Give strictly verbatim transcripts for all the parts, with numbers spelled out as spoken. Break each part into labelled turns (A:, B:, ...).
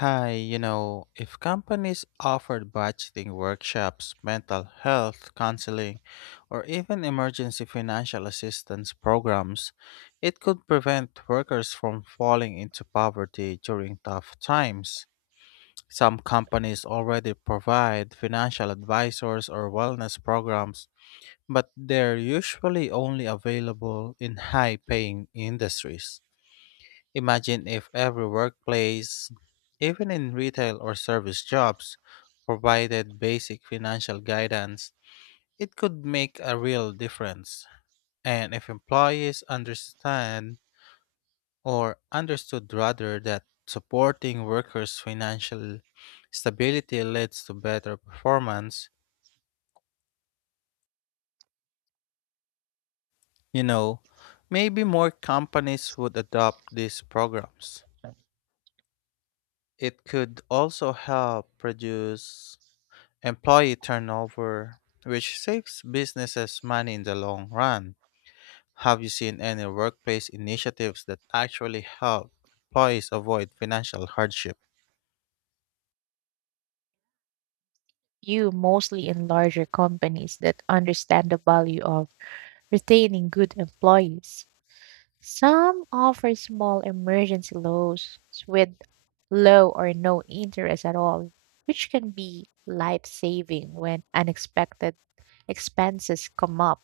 A: Hi, you know, if companies offered budgeting workshops, mental health counseling, or even emergency financial assistance programs, it could prevent workers from falling into poverty during tough times. Some companies already provide financial advisors or wellness programs, but they're usually only available in high paying industries. Imagine if every workplace, even in retail or service jobs, provided basic financial guidance. It could make a real difference. And if employees understand or understood rather that supporting workers' financial stability leads to better performance, you know, maybe more companies would adopt these programs. It could also help reduce employee turnover, which saves businesses money in the long run. Have you seen any workplace initiatives that actually help employees avoid financial hardship?
B: Few, mostly in larger companies that understand the value of retaining good employees. Some offer small emergency loans with low or no interest at all, which can be life saving when unexpected expenses come up.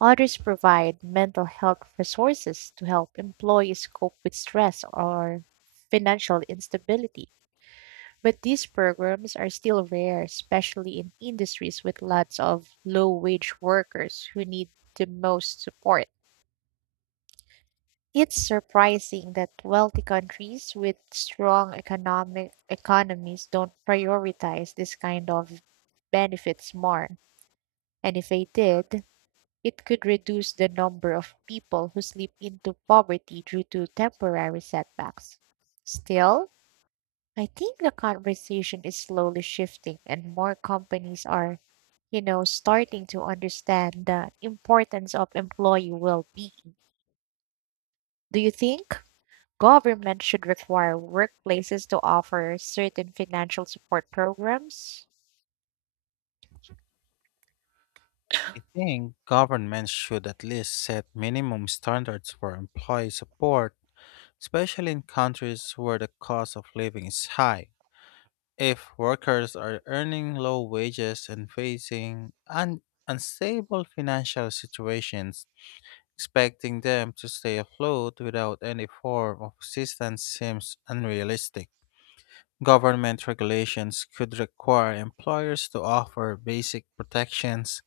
B: Others provide mental health resources to help employees cope with stress or financial instability. But these programs are still rare, especially in industries with lots of low wage workers who need the most support. It's surprising that wealthy countries with strong economic economies don't prioritize this kind of benefits more. And if they did, it could reduce the number of people who slip into poverty due to temporary setbacks. Still, I think the conversation is slowly shifting and more companies are, you know, starting to understand the importance of employee well-being. Do you think government should require workplaces to offer certain financial support programs?
A: I think governments should at least set minimum standards for employee support, especially in countries where the cost of living is high. If workers are earning low wages and facing un- unstable financial situations, expecting them to stay afloat without any form of assistance seems unrealistic. Government regulations could require employers to offer basic protections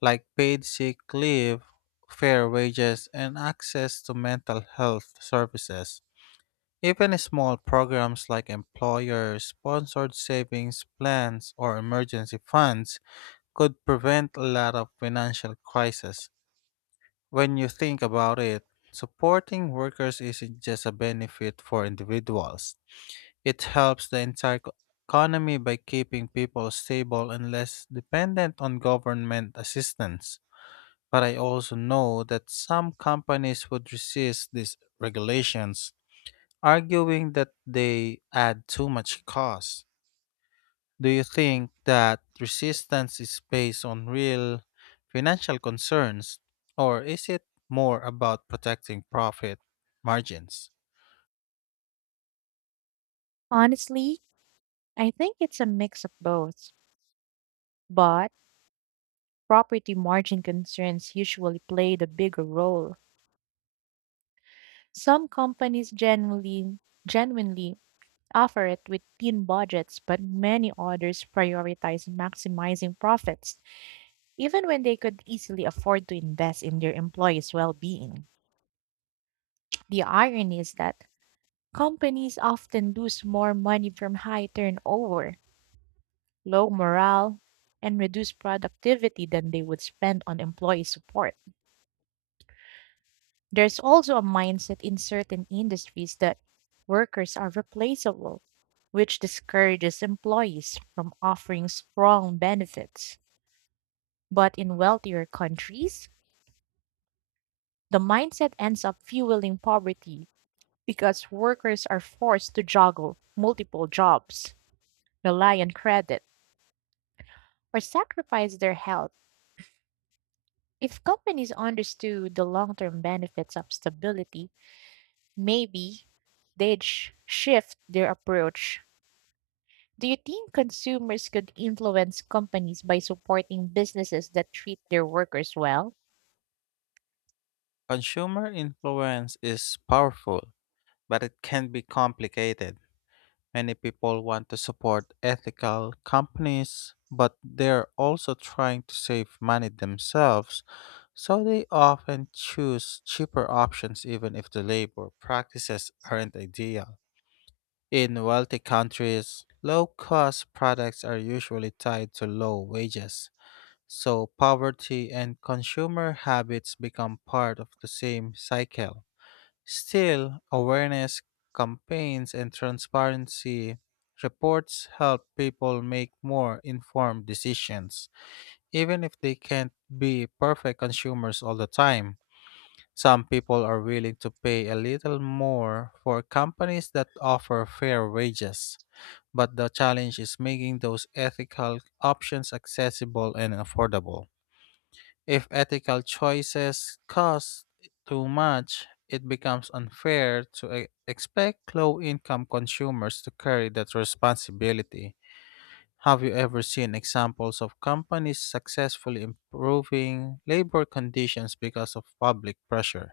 A: like paid sick leave, fair wages, and access to mental health services. Even small programs like employer sponsored savings plans or emergency funds could prevent a lot of financial crisis. When you think about it, supporting workers isn't just a benefit for individuals. It helps the entire co- economy by keeping people stable and less dependent on government assistance. But I also know that some companies would resist these regulations, arguing that they add too much cost. Do you think that resistance is based on real financial concerns, or is it more about protecting profit margins?
B: Honestly, I think it's a mix of both, but property margin concerns usually play the bigger role. Some companies genuinely genuinely offer it with thin budgets, but many others prioritize maximizing profits, even when they could easily afford to invest in their employees' well being. The irony is that companies often lose more money from high turnover, low morale, and reduced productivity than they would spend on employee support. There's also a mindset in certain industries that workers are replaceable, which discourages employees from offering strong benefits. But in wealthier countries, the mindset ends up fueling poverty because workers are forced to juggle multiple jobs, rely on credit, or sacrifice their health. If companies understood the long term benefits of stability, maybe they'd sh- shift their approach. Do you think consumers could influence companies by supporting businesses that treat their workers well?
A: Consumer influence is powerful, but it can be complicated. Many people want to support ethical companies, but they're also trying to save money themselves, so they often choose cheaper options even if the labor practices aren't ideal. In wealthy countries, low cost products are usually tied to low wages, so poverty and consumer habits become part of the same cycle. Still, awareness campaigns and transparency reports help people make more informed decisions, even if they can't be perfect consumers all the time. Some people are willing to pay a little more for companies that offer fair wages, but the challenge is making those ethical options accessible and affordable. If ethical choices cost too much, it becomes unfair to e- expect low income consumers to carry that responsibility. Have you ever seen examples of companies successfully improving labor conditions because of public pressure?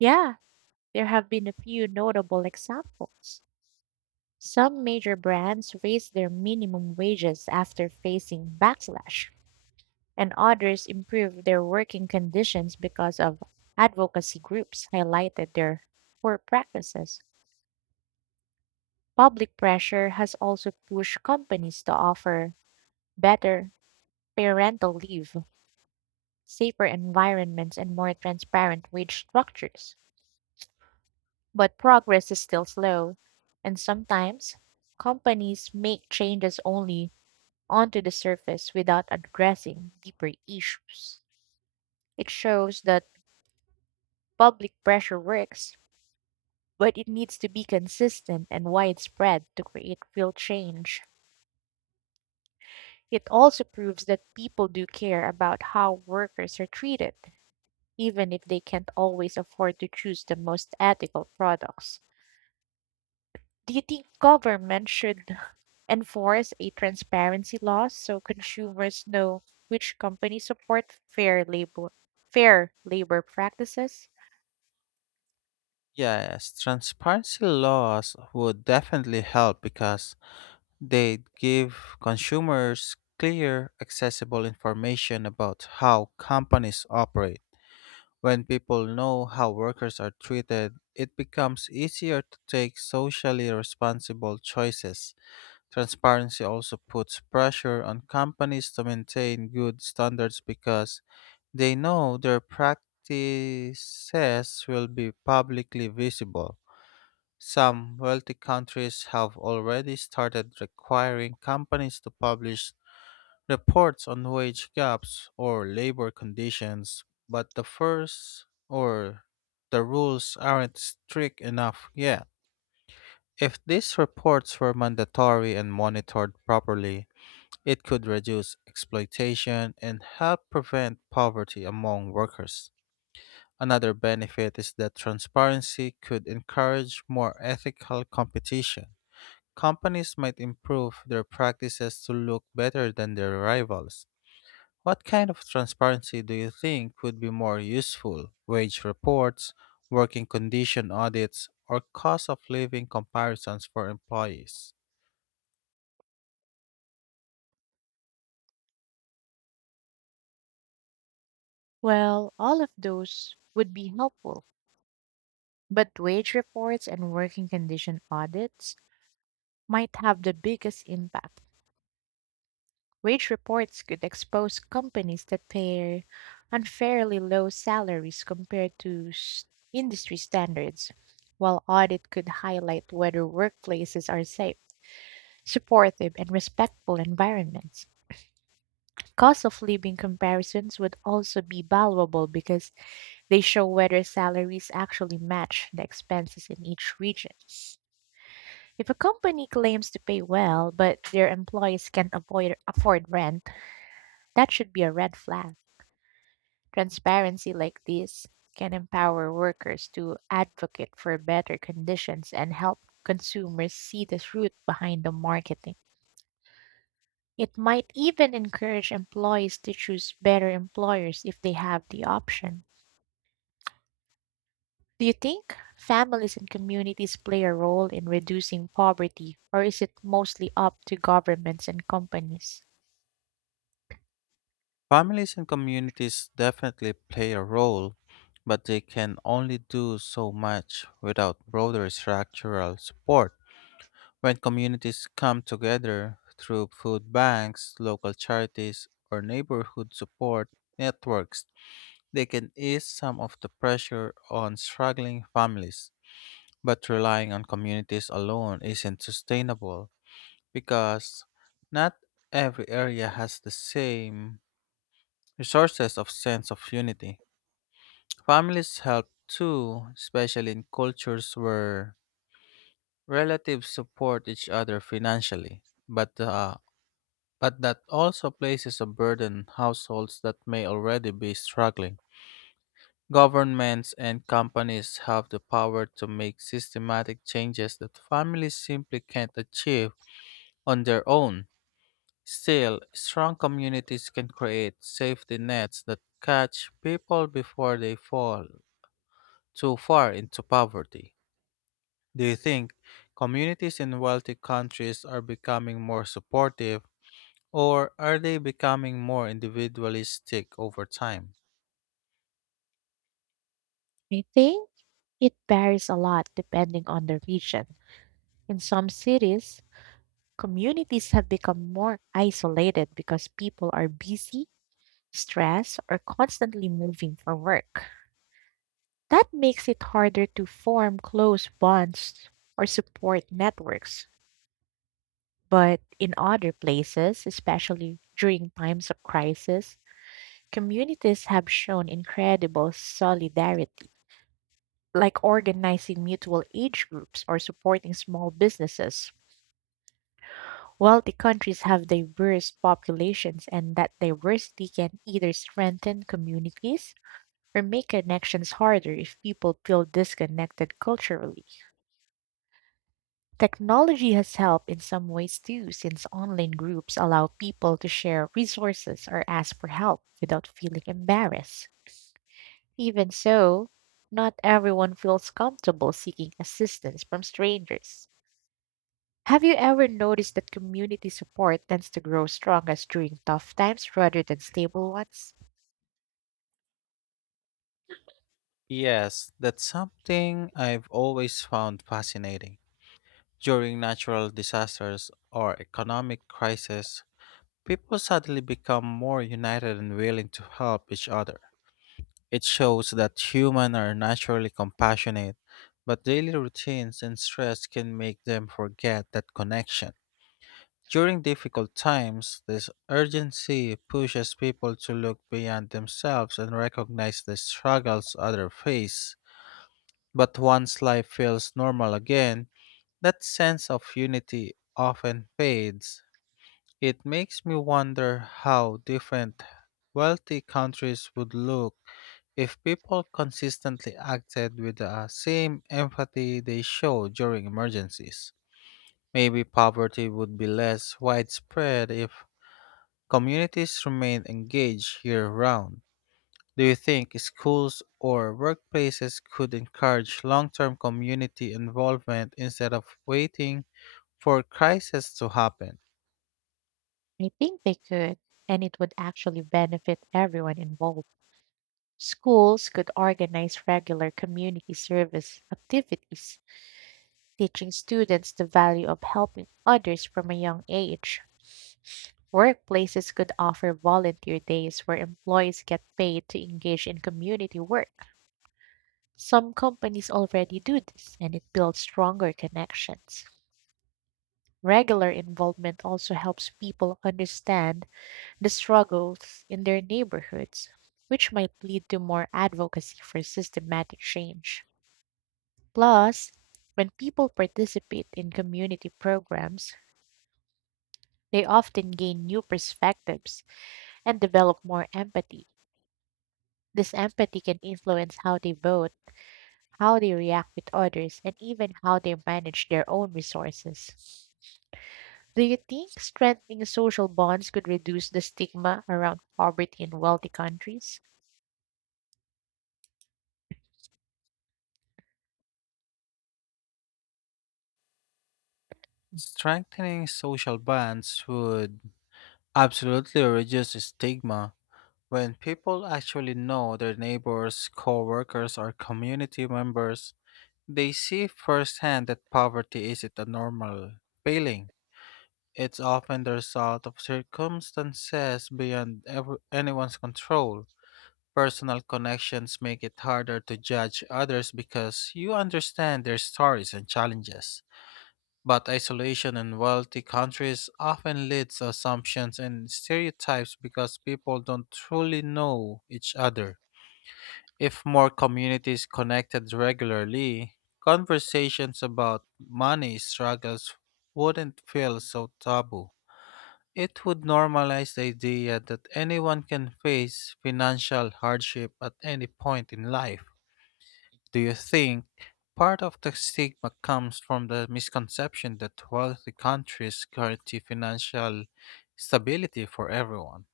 B: Yeah, there have been a few notable examples. Some major brands raised their minimum wages after facing backlash, and others improved their working conditions because of advocacy groups highlighted their poor practices. Public pressure has also pushed companies to offer better parental leave, safer environments, and more transparent wage structures. But progress is still slow, and sometimes companies make changes only onto the surface without addressing deeper issues. It shows that public pressure works, but it needs to be consistent and widespread to create real change. It also proves that people do care about how workers are treated, even if they can't always afford to choose the most ethical products. Do you think government should enforce a transparency law so consumers know which companies support fair labor fair labor practices?
A: Yes, transparency laws would definitely help because they'd give consumers clear, accessible information about how companies operate. When people know how workers are treated, it becomes easier to take socially responsible choices. Transparency also puts pressure on companies to maintain good standards because they know their practices will be publicly visible. Some wealthy countries have already started requiring companies to publish reports on wage gaps or labor conditions, but the first or the rules aren't strict enough yet. If these reports were mandatory and monitored properly, it could reduce exploitation and help prevent poverty among workers. Another benefit is that transparency could encourage more ethical competition. Companies might improve their practices to look better than their rivals. What kind of transparency do you think would be more useful? Wage reports, working condition audits, or cost of living comparisons for employees?
B: Well, all of those would be helpful, but wage reports and working condition audits might have the biggest impact. Wage reports could expose companies that pay unfairly low salaries compared to s- industry standards, while audit could highlight whether workplaces are safe, supportive, and respectful environments. Cost of living comparisons would also be valuable because they show whether salaries actually match the expenses in each region. If a company claims to pay well, but their employees can't avoid, afford rent, that should be a red flag. Transparency like this can empower workers to advocate for better conditions and help consumers see the truth behind the marketing. It might even encourage employees to choose better employers if they have the option. Do you think families and communities play a role in reducing poverty, or is it mostly up to governments and companies?
A: Families and communities definitely play a role, but they can only do so much without broader structural support. When communities come together through food banks, local charities, or neighborhood support networks, they can ease some of the pressure on struggling families. But relying on communities alone isn't sustainable because not every area has the same resources of sense of unity. Families help too, especially in cultures where relatives support each other financially. But the But that also places a burden on households that may already be struggling. Governments and companies have the power to make systematic changes that families simply can't achieve on their own. Still, strong communities can create safety nets that catch people before they fall too far into poverty. Do you think communities in wealthy countries are becoming more supportive? Or are they becoming more individualistic over time?
B: I think it varies a lot depending on the region. In some cities, communities have become more isolated because people are busy, stressed, or constantly moving for work. That makes it harder to form close bonds or support networks. But in other places, especially during times of crisis, communities have shown incredible solidarity, like organizing mutual aid groups or supporting small businesses. Wealthy countries have diverse populations, and that diversity can either strengthen communities or make connections harder if people feel disconnected culturally. Technology has helped in some ways too, since online groups allow people to share resources or ask for help without feeling embarrassed. Even so, not everyone feels comfortable seeking assistance from strangers. Have you ever noticed that community support tends to grow strongest during tough times rather than stable ones?
A: Yes, that's something I've always found fascinating. During natural disasters or economic crises, people suddenly become more united and willing to help each other. It shows that humans are naturally compassionate, but daily routines and stress can make them forget that connection. During difficult times, this urgency pushes people to look beyond themselves and recognize the struggles others face. But once life feels normal again, that sense of unity often fades. It makes me wonder how different wealthy countries would look if people consistently acted with the same empathy they show during emergencies. Maybe poverty would be less widespread if communities remain engaged year round. Do you think schools or workplaces could encourage long term community involvement instead of waiting for crisis to happen?
B: I think they could, and it would actually benefit everyone involved. Schools could organize regular community service activities teaching students the value of helping others from a young age. Workplaces could offer volunteer days where employees get paid to engage in community work. Some companies already do this, and it builds stronger connections. Regular involvement also helps people understand the struggles in their neighborhoods, which might lead to more advocacy for systematic change. Plus, when people participate in community programs, they often gain new perspectives and develop more empathy. This empathy can influence how they vote, how they react with others, and even how they manage their own resources. Do you think strengthening social bonds could reduce the stigma around poverty in wealthy countries?
A: Strengthening social bonds would absolutely reduce stigma. When people actually know their neighbors, coworkers, or community members, they see firsthand that poverty isn't a normal failing. It's often the result of circumstances beyond ever anyone's control. Personal connections make it harder to judge others because you understand their stories and challenges. But isolation in wealthy countries often leads to assumptions and stereotypes because people don't truly know each other. If more communities connected regularly, conversations about money struggles wouldn't feel so taboo. It would normalize the idea that anyone can face financial hardship at any point in life. Do you think part of the stigma comes from the misconception that wealthy countries guarantee financial stability for everyone?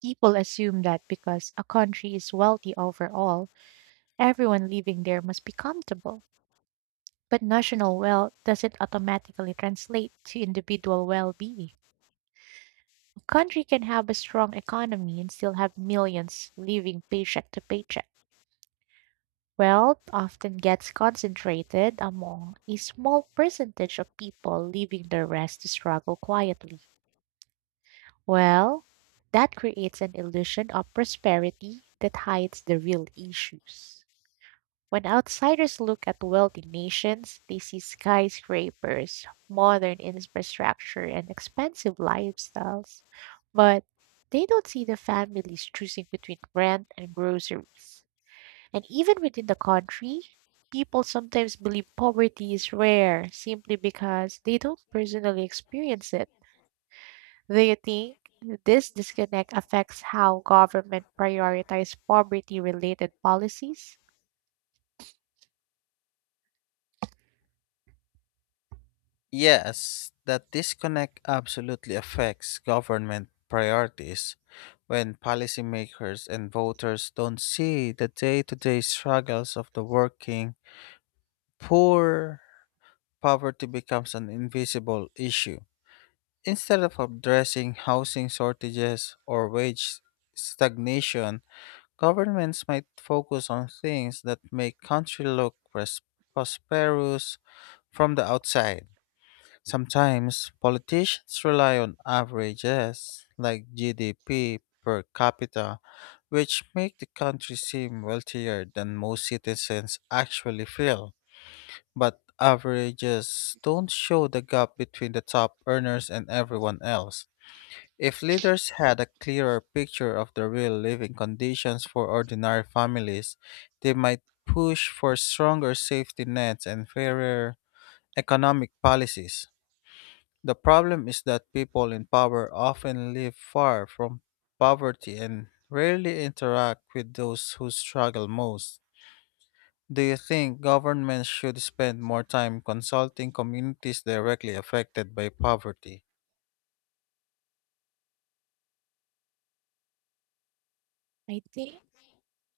B: People assume that because a country is wealthy overall, everyone living there must be comfortable. But national wealth doesn't automatically translate to individual well being. Country can have a strong economy and still have millions living paycheck to paycheck. Wealth often gets concentrated among a small percentage of people, leaving the rest to struggle quietly. Well, that creates an illusion of prosperity that hides the real issues. When outsiders look at wealthy nations, they see skyscrapers, modern infrastructure, and expensive lifestyles. But they don't see the families choosing between rent and groceries. And even within the country, people sometimes believe poverty is rare simply because they don't personally experience it. Do you think this disconnect affects how government prioritize poverty related policies?
A: Yes, that disconnect absolutely affects government priorities. When policymakers and voters don't see the day to day struggles of the working poor, poverty becomes an invisible issue. Instead of addressing housing shortages or wage stagnation, governments might focus on things that make country look pres- prosperous from the outside. Sometimes politicians rely on averages like G D P per capita, which make the country seem wealthier than most citizens actually feel. But averages don't show the gap between the top earners and everyone else. If leaders had a clearer picture of the real living conditions for ordinary families, they might push for stronger safety nets and fairer economic policies. The problem is that people in power often live far from poverty and rarely interact with those who struggle most. Do you think governments should spend more time consulting communities directly affected by poverty?
B: I think.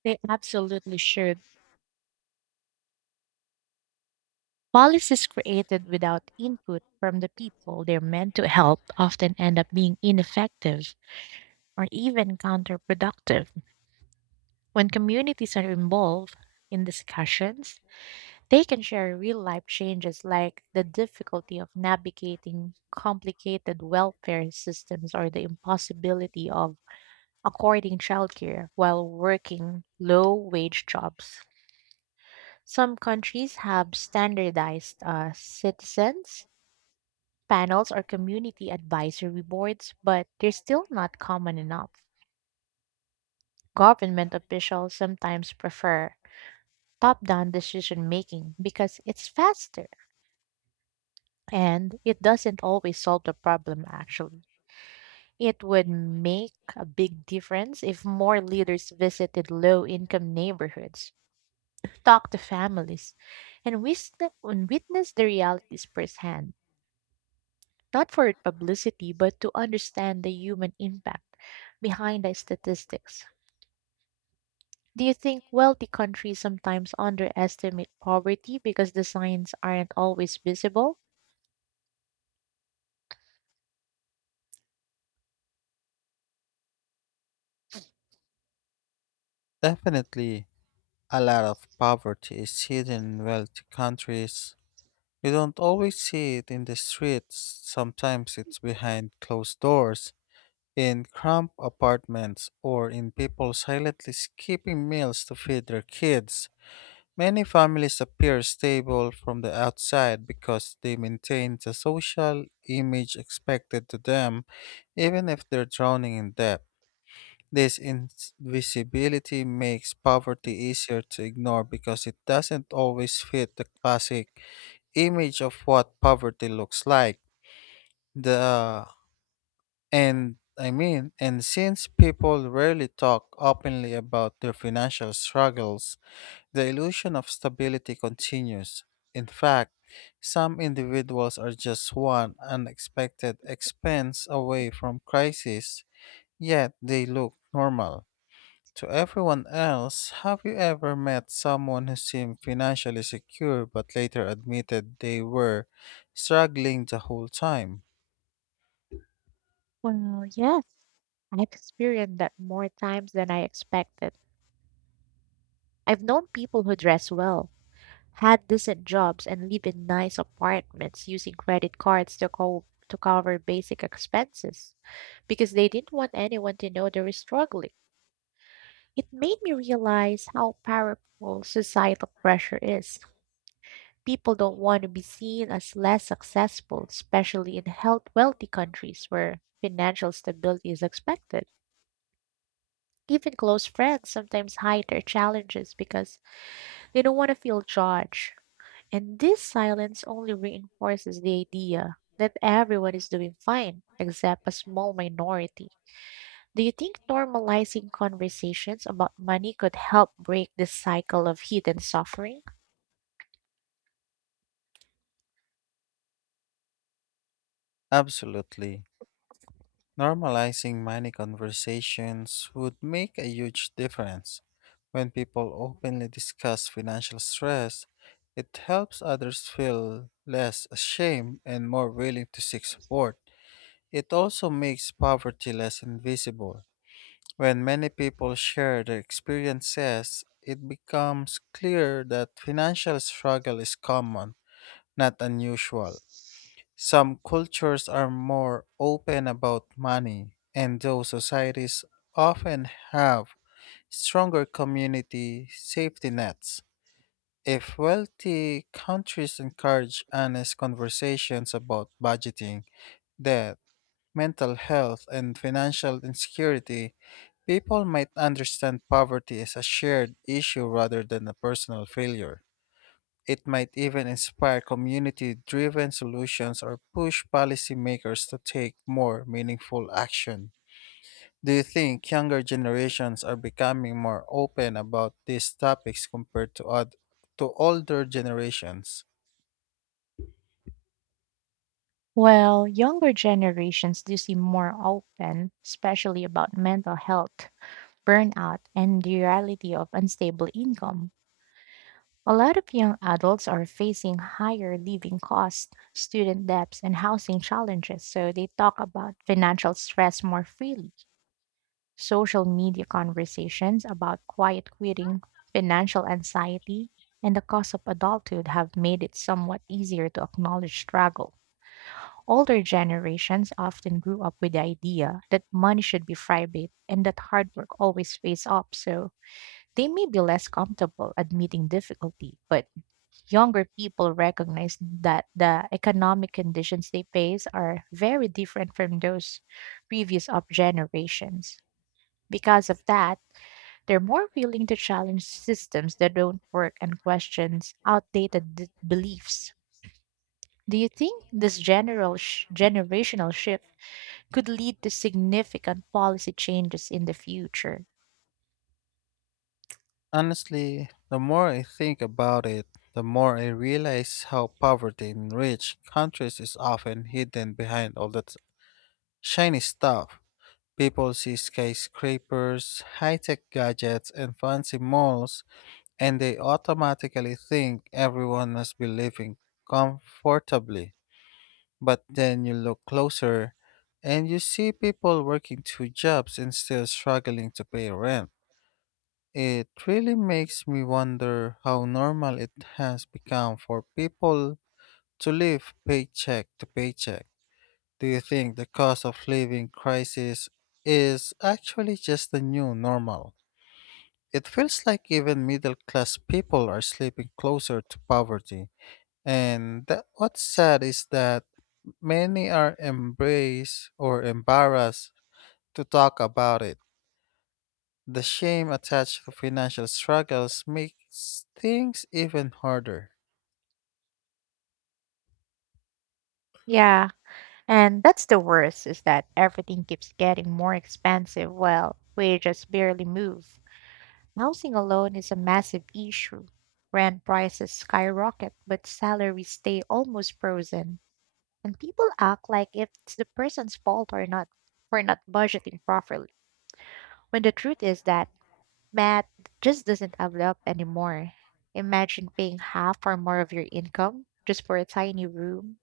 B: They absolutely should. Policies created without input from the people they're meant to help often end up being ineffective or even counterproductive. When communities are involved in discussions, they can share real life changes like the difficulty of navigating complicated welfare systems or the impossibility of according childcare while working low wage jobs. Some countries have standardized uh, citizens panels or community advisory boards, but they're still not common enough. Government officials sometimes prefer top down decision making because it's faster and it doesn't always solve the problem, actually. It would make a big difference if more leaders visited low income neighborhoods, talked to families, and wis- and witnessed the realities firsthand. Not for publicity, but to understand the human impact behind the statistics. Do you think wealthy countries sometimes underestimate poverty because the signs aren't always visible?
A: Definitely, a lot of poverty is hidden in wealthy countries. You don't always see it in the streets, sometimes it's behind closed doors, in cramped apartments, or in people silently skipping meals to feed their kids. Many families appear stable from the outside because they maintain the social image expected to them, even if they're drowning in debt. This invisibility makes poverty easier to ignore because it doesn't always fit the classic image of what poverty looks like. The and I mean, and since people rarely talk openly about their financial struggles, the illusion of stability continues. In fact, some individuals are just one unexpected expense away from crisis, yet they look normal to everyone else. Have you ever met someone who seemed financially secure but later admitted they were struggling the whole time?
B: Well, yes, I've experienced that more times than I expected. I've known people who dress well, had decent jobs, and live in nice apartments using credit cards to, co- to cover basic expenses because they didn't want anyone to know they were struggling. It made me realize how powerful societal pressure is. People don't want to be seen as less successful, especially in health wealthy countries where financial stability is expected. Even close friends sometimes hide their challenges because they don't want to feel judged. And this silence only reinforces the idea that everyone is doing fine except a small minority. Do you think normalizing conversations about money could help break this cycle of hidden suffering?
A: Absolutely. Normalizing money conversations would make a huge difference. When people openly discuss financial stress, it helps others feel less ashamed and more willing to seek support. It also makes poverty less invisible. When many people share their experiences, it becomes clear that financial struggle is common, not unusual. Some cultures are more open about money, and those societies often have stronger community safety nets. If wealthy countries encourage honest conversations about budgeting, debt, mental health, and financial insecurity, people might understand poverty as a shared issue rather than a personal failure. It might even inspire community driven solutions or push policymakers to take more meaningful action. Do you think younger generations are becoming more open about these topics compared to, oth- to older generations?
B: Well, younger generations do seem more open, especially about mental health, burnout, and the reality of unstable income. A lot of young adults are facing higher living costs, student debts, and housing challenges, so they talk about financial stress more freely. Social media conversations about quiet quitting, financial anxiety, and the cost of adulthood have made it somewhat easier to acknowledge struggle. Older generations often grew up with the idea that money should be private and that hard work always pays off, so they may be less comfortable admitting difficulty, but younger people recognize that the economic conditions they face are very different from those previous of generations. Because of that, they're more willing to challenge systems that don't work and questions outdated d- beliefs. Do you think this general sh- generational shift could lead to significant policy changes in the future?
A: Honestly, the more I think about it, the more I realize how poverty in rich countries is often hidden behind all that shiny stuff. People see skyscrapers, high tech gadgets, and fancy malls, and they automatically think everyone must be living comfortably. But then you look closer and you see people working two jobs and still struggling to pay rent. It really makes me wonder how normal it has become for people to live paycheck to paycheck. Do you think the cost of living crisis is actually just the new normal? It feels like even middle class people are slipping closer to poverty. And that, what's sad is that many are embraced or embarrassed to talk about it. The shame attached to financial struggles makes things even harder.
B: Yeah, and that's the worst is that everything keeps getting more expensive while wages barely move. Housing alone is a massive issue. Rent prices skyrocket, but salaries stay almost frozen, and people act like it's the person's fault or not for not budgeting properly. When the truth is that math just doesn't add up anymore. Imagine paying half or more of your income just for a tiny room.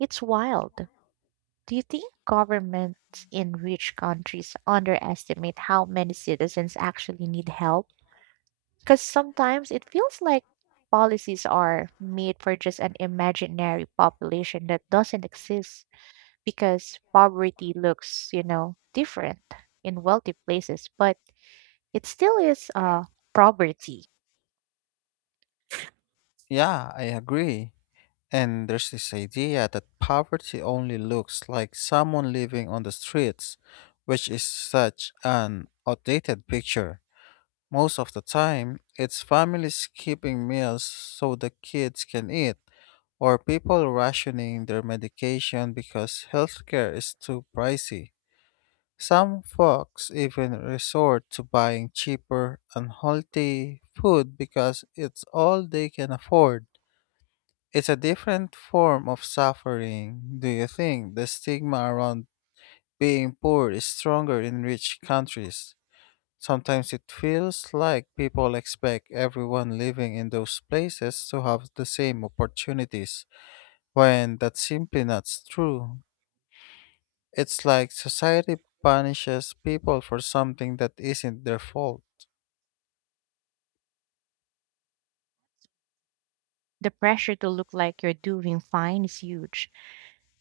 B: It's wild. Do you think governments in rich countries underestimate how many citizens actually need help? Because sometimes it feels like policies are made for just an imaginary population that doesn't exist, because poverty looks, you know, different in wealthy places, but it still is uh, poverty.
A: Yeah, I agree. And there's this idea that poverty only looks like someone living on the streets, which is such an outdated picture. Most of the time, it's families skipping meals so the kids can eat, or people rationing their medication because healthcare is too pricey. Some folks even resort to buying cheaper, unhealthy food because it's all they can afford. It's a different form of suffering. Do you think the stigma around being poor is stronger in rich countries? Sometimes it feels like people expect everyone living in those places to have the same opportunities, when that's simply not true. It's like society punishes people for something that isn't their fault.
B: The pressure to look like you're doing fine is huge,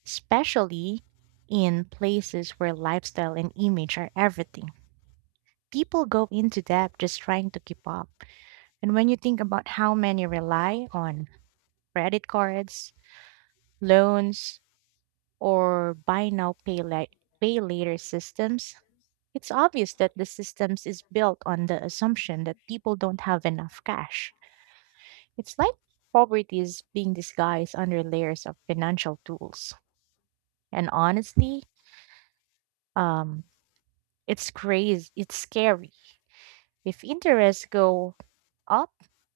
B: especially in places where lifestyle and image are everything. People go into debt just trying to keep up. And when you think about how many rely on credit cards, loans, or buy now, pay, la- pay later systems, it's obvious that the systems is built on the assumption that people don't have enough cash. It's like poverty is being disguised under layers of financial tools. And honestly, um, it's crazy. It's scary. If interests go up,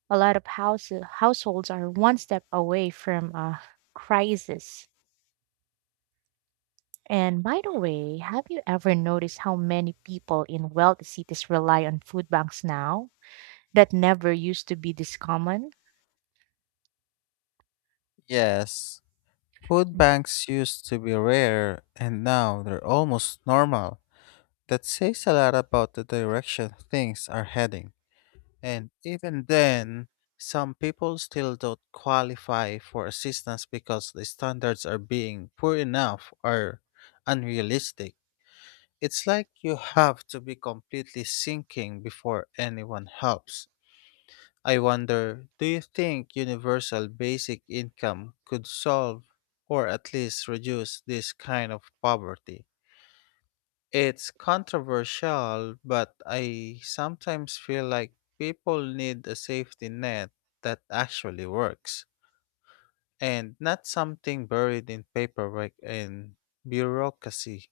B: a lot of house, households are one step away from a crisis. And by the way, have you ever noticed how many people in wealthy cities rely on food banks now that never used to be this common?
A: Yes, food banks used to be rare, and now they're almost normal. That says a lot about the direction things are heading. And even then, some people still don't qualify for assistance because the standards are being poor enough or unrealistic. It's like you have to be completely sinking before anyone helps. I wonder, do you think universal basic income could solve or at least reduce this kind of poverty? It's controversial, but I sometimes feel like people need a safety net that actually works and not something buried in paperwork and bureaucracy.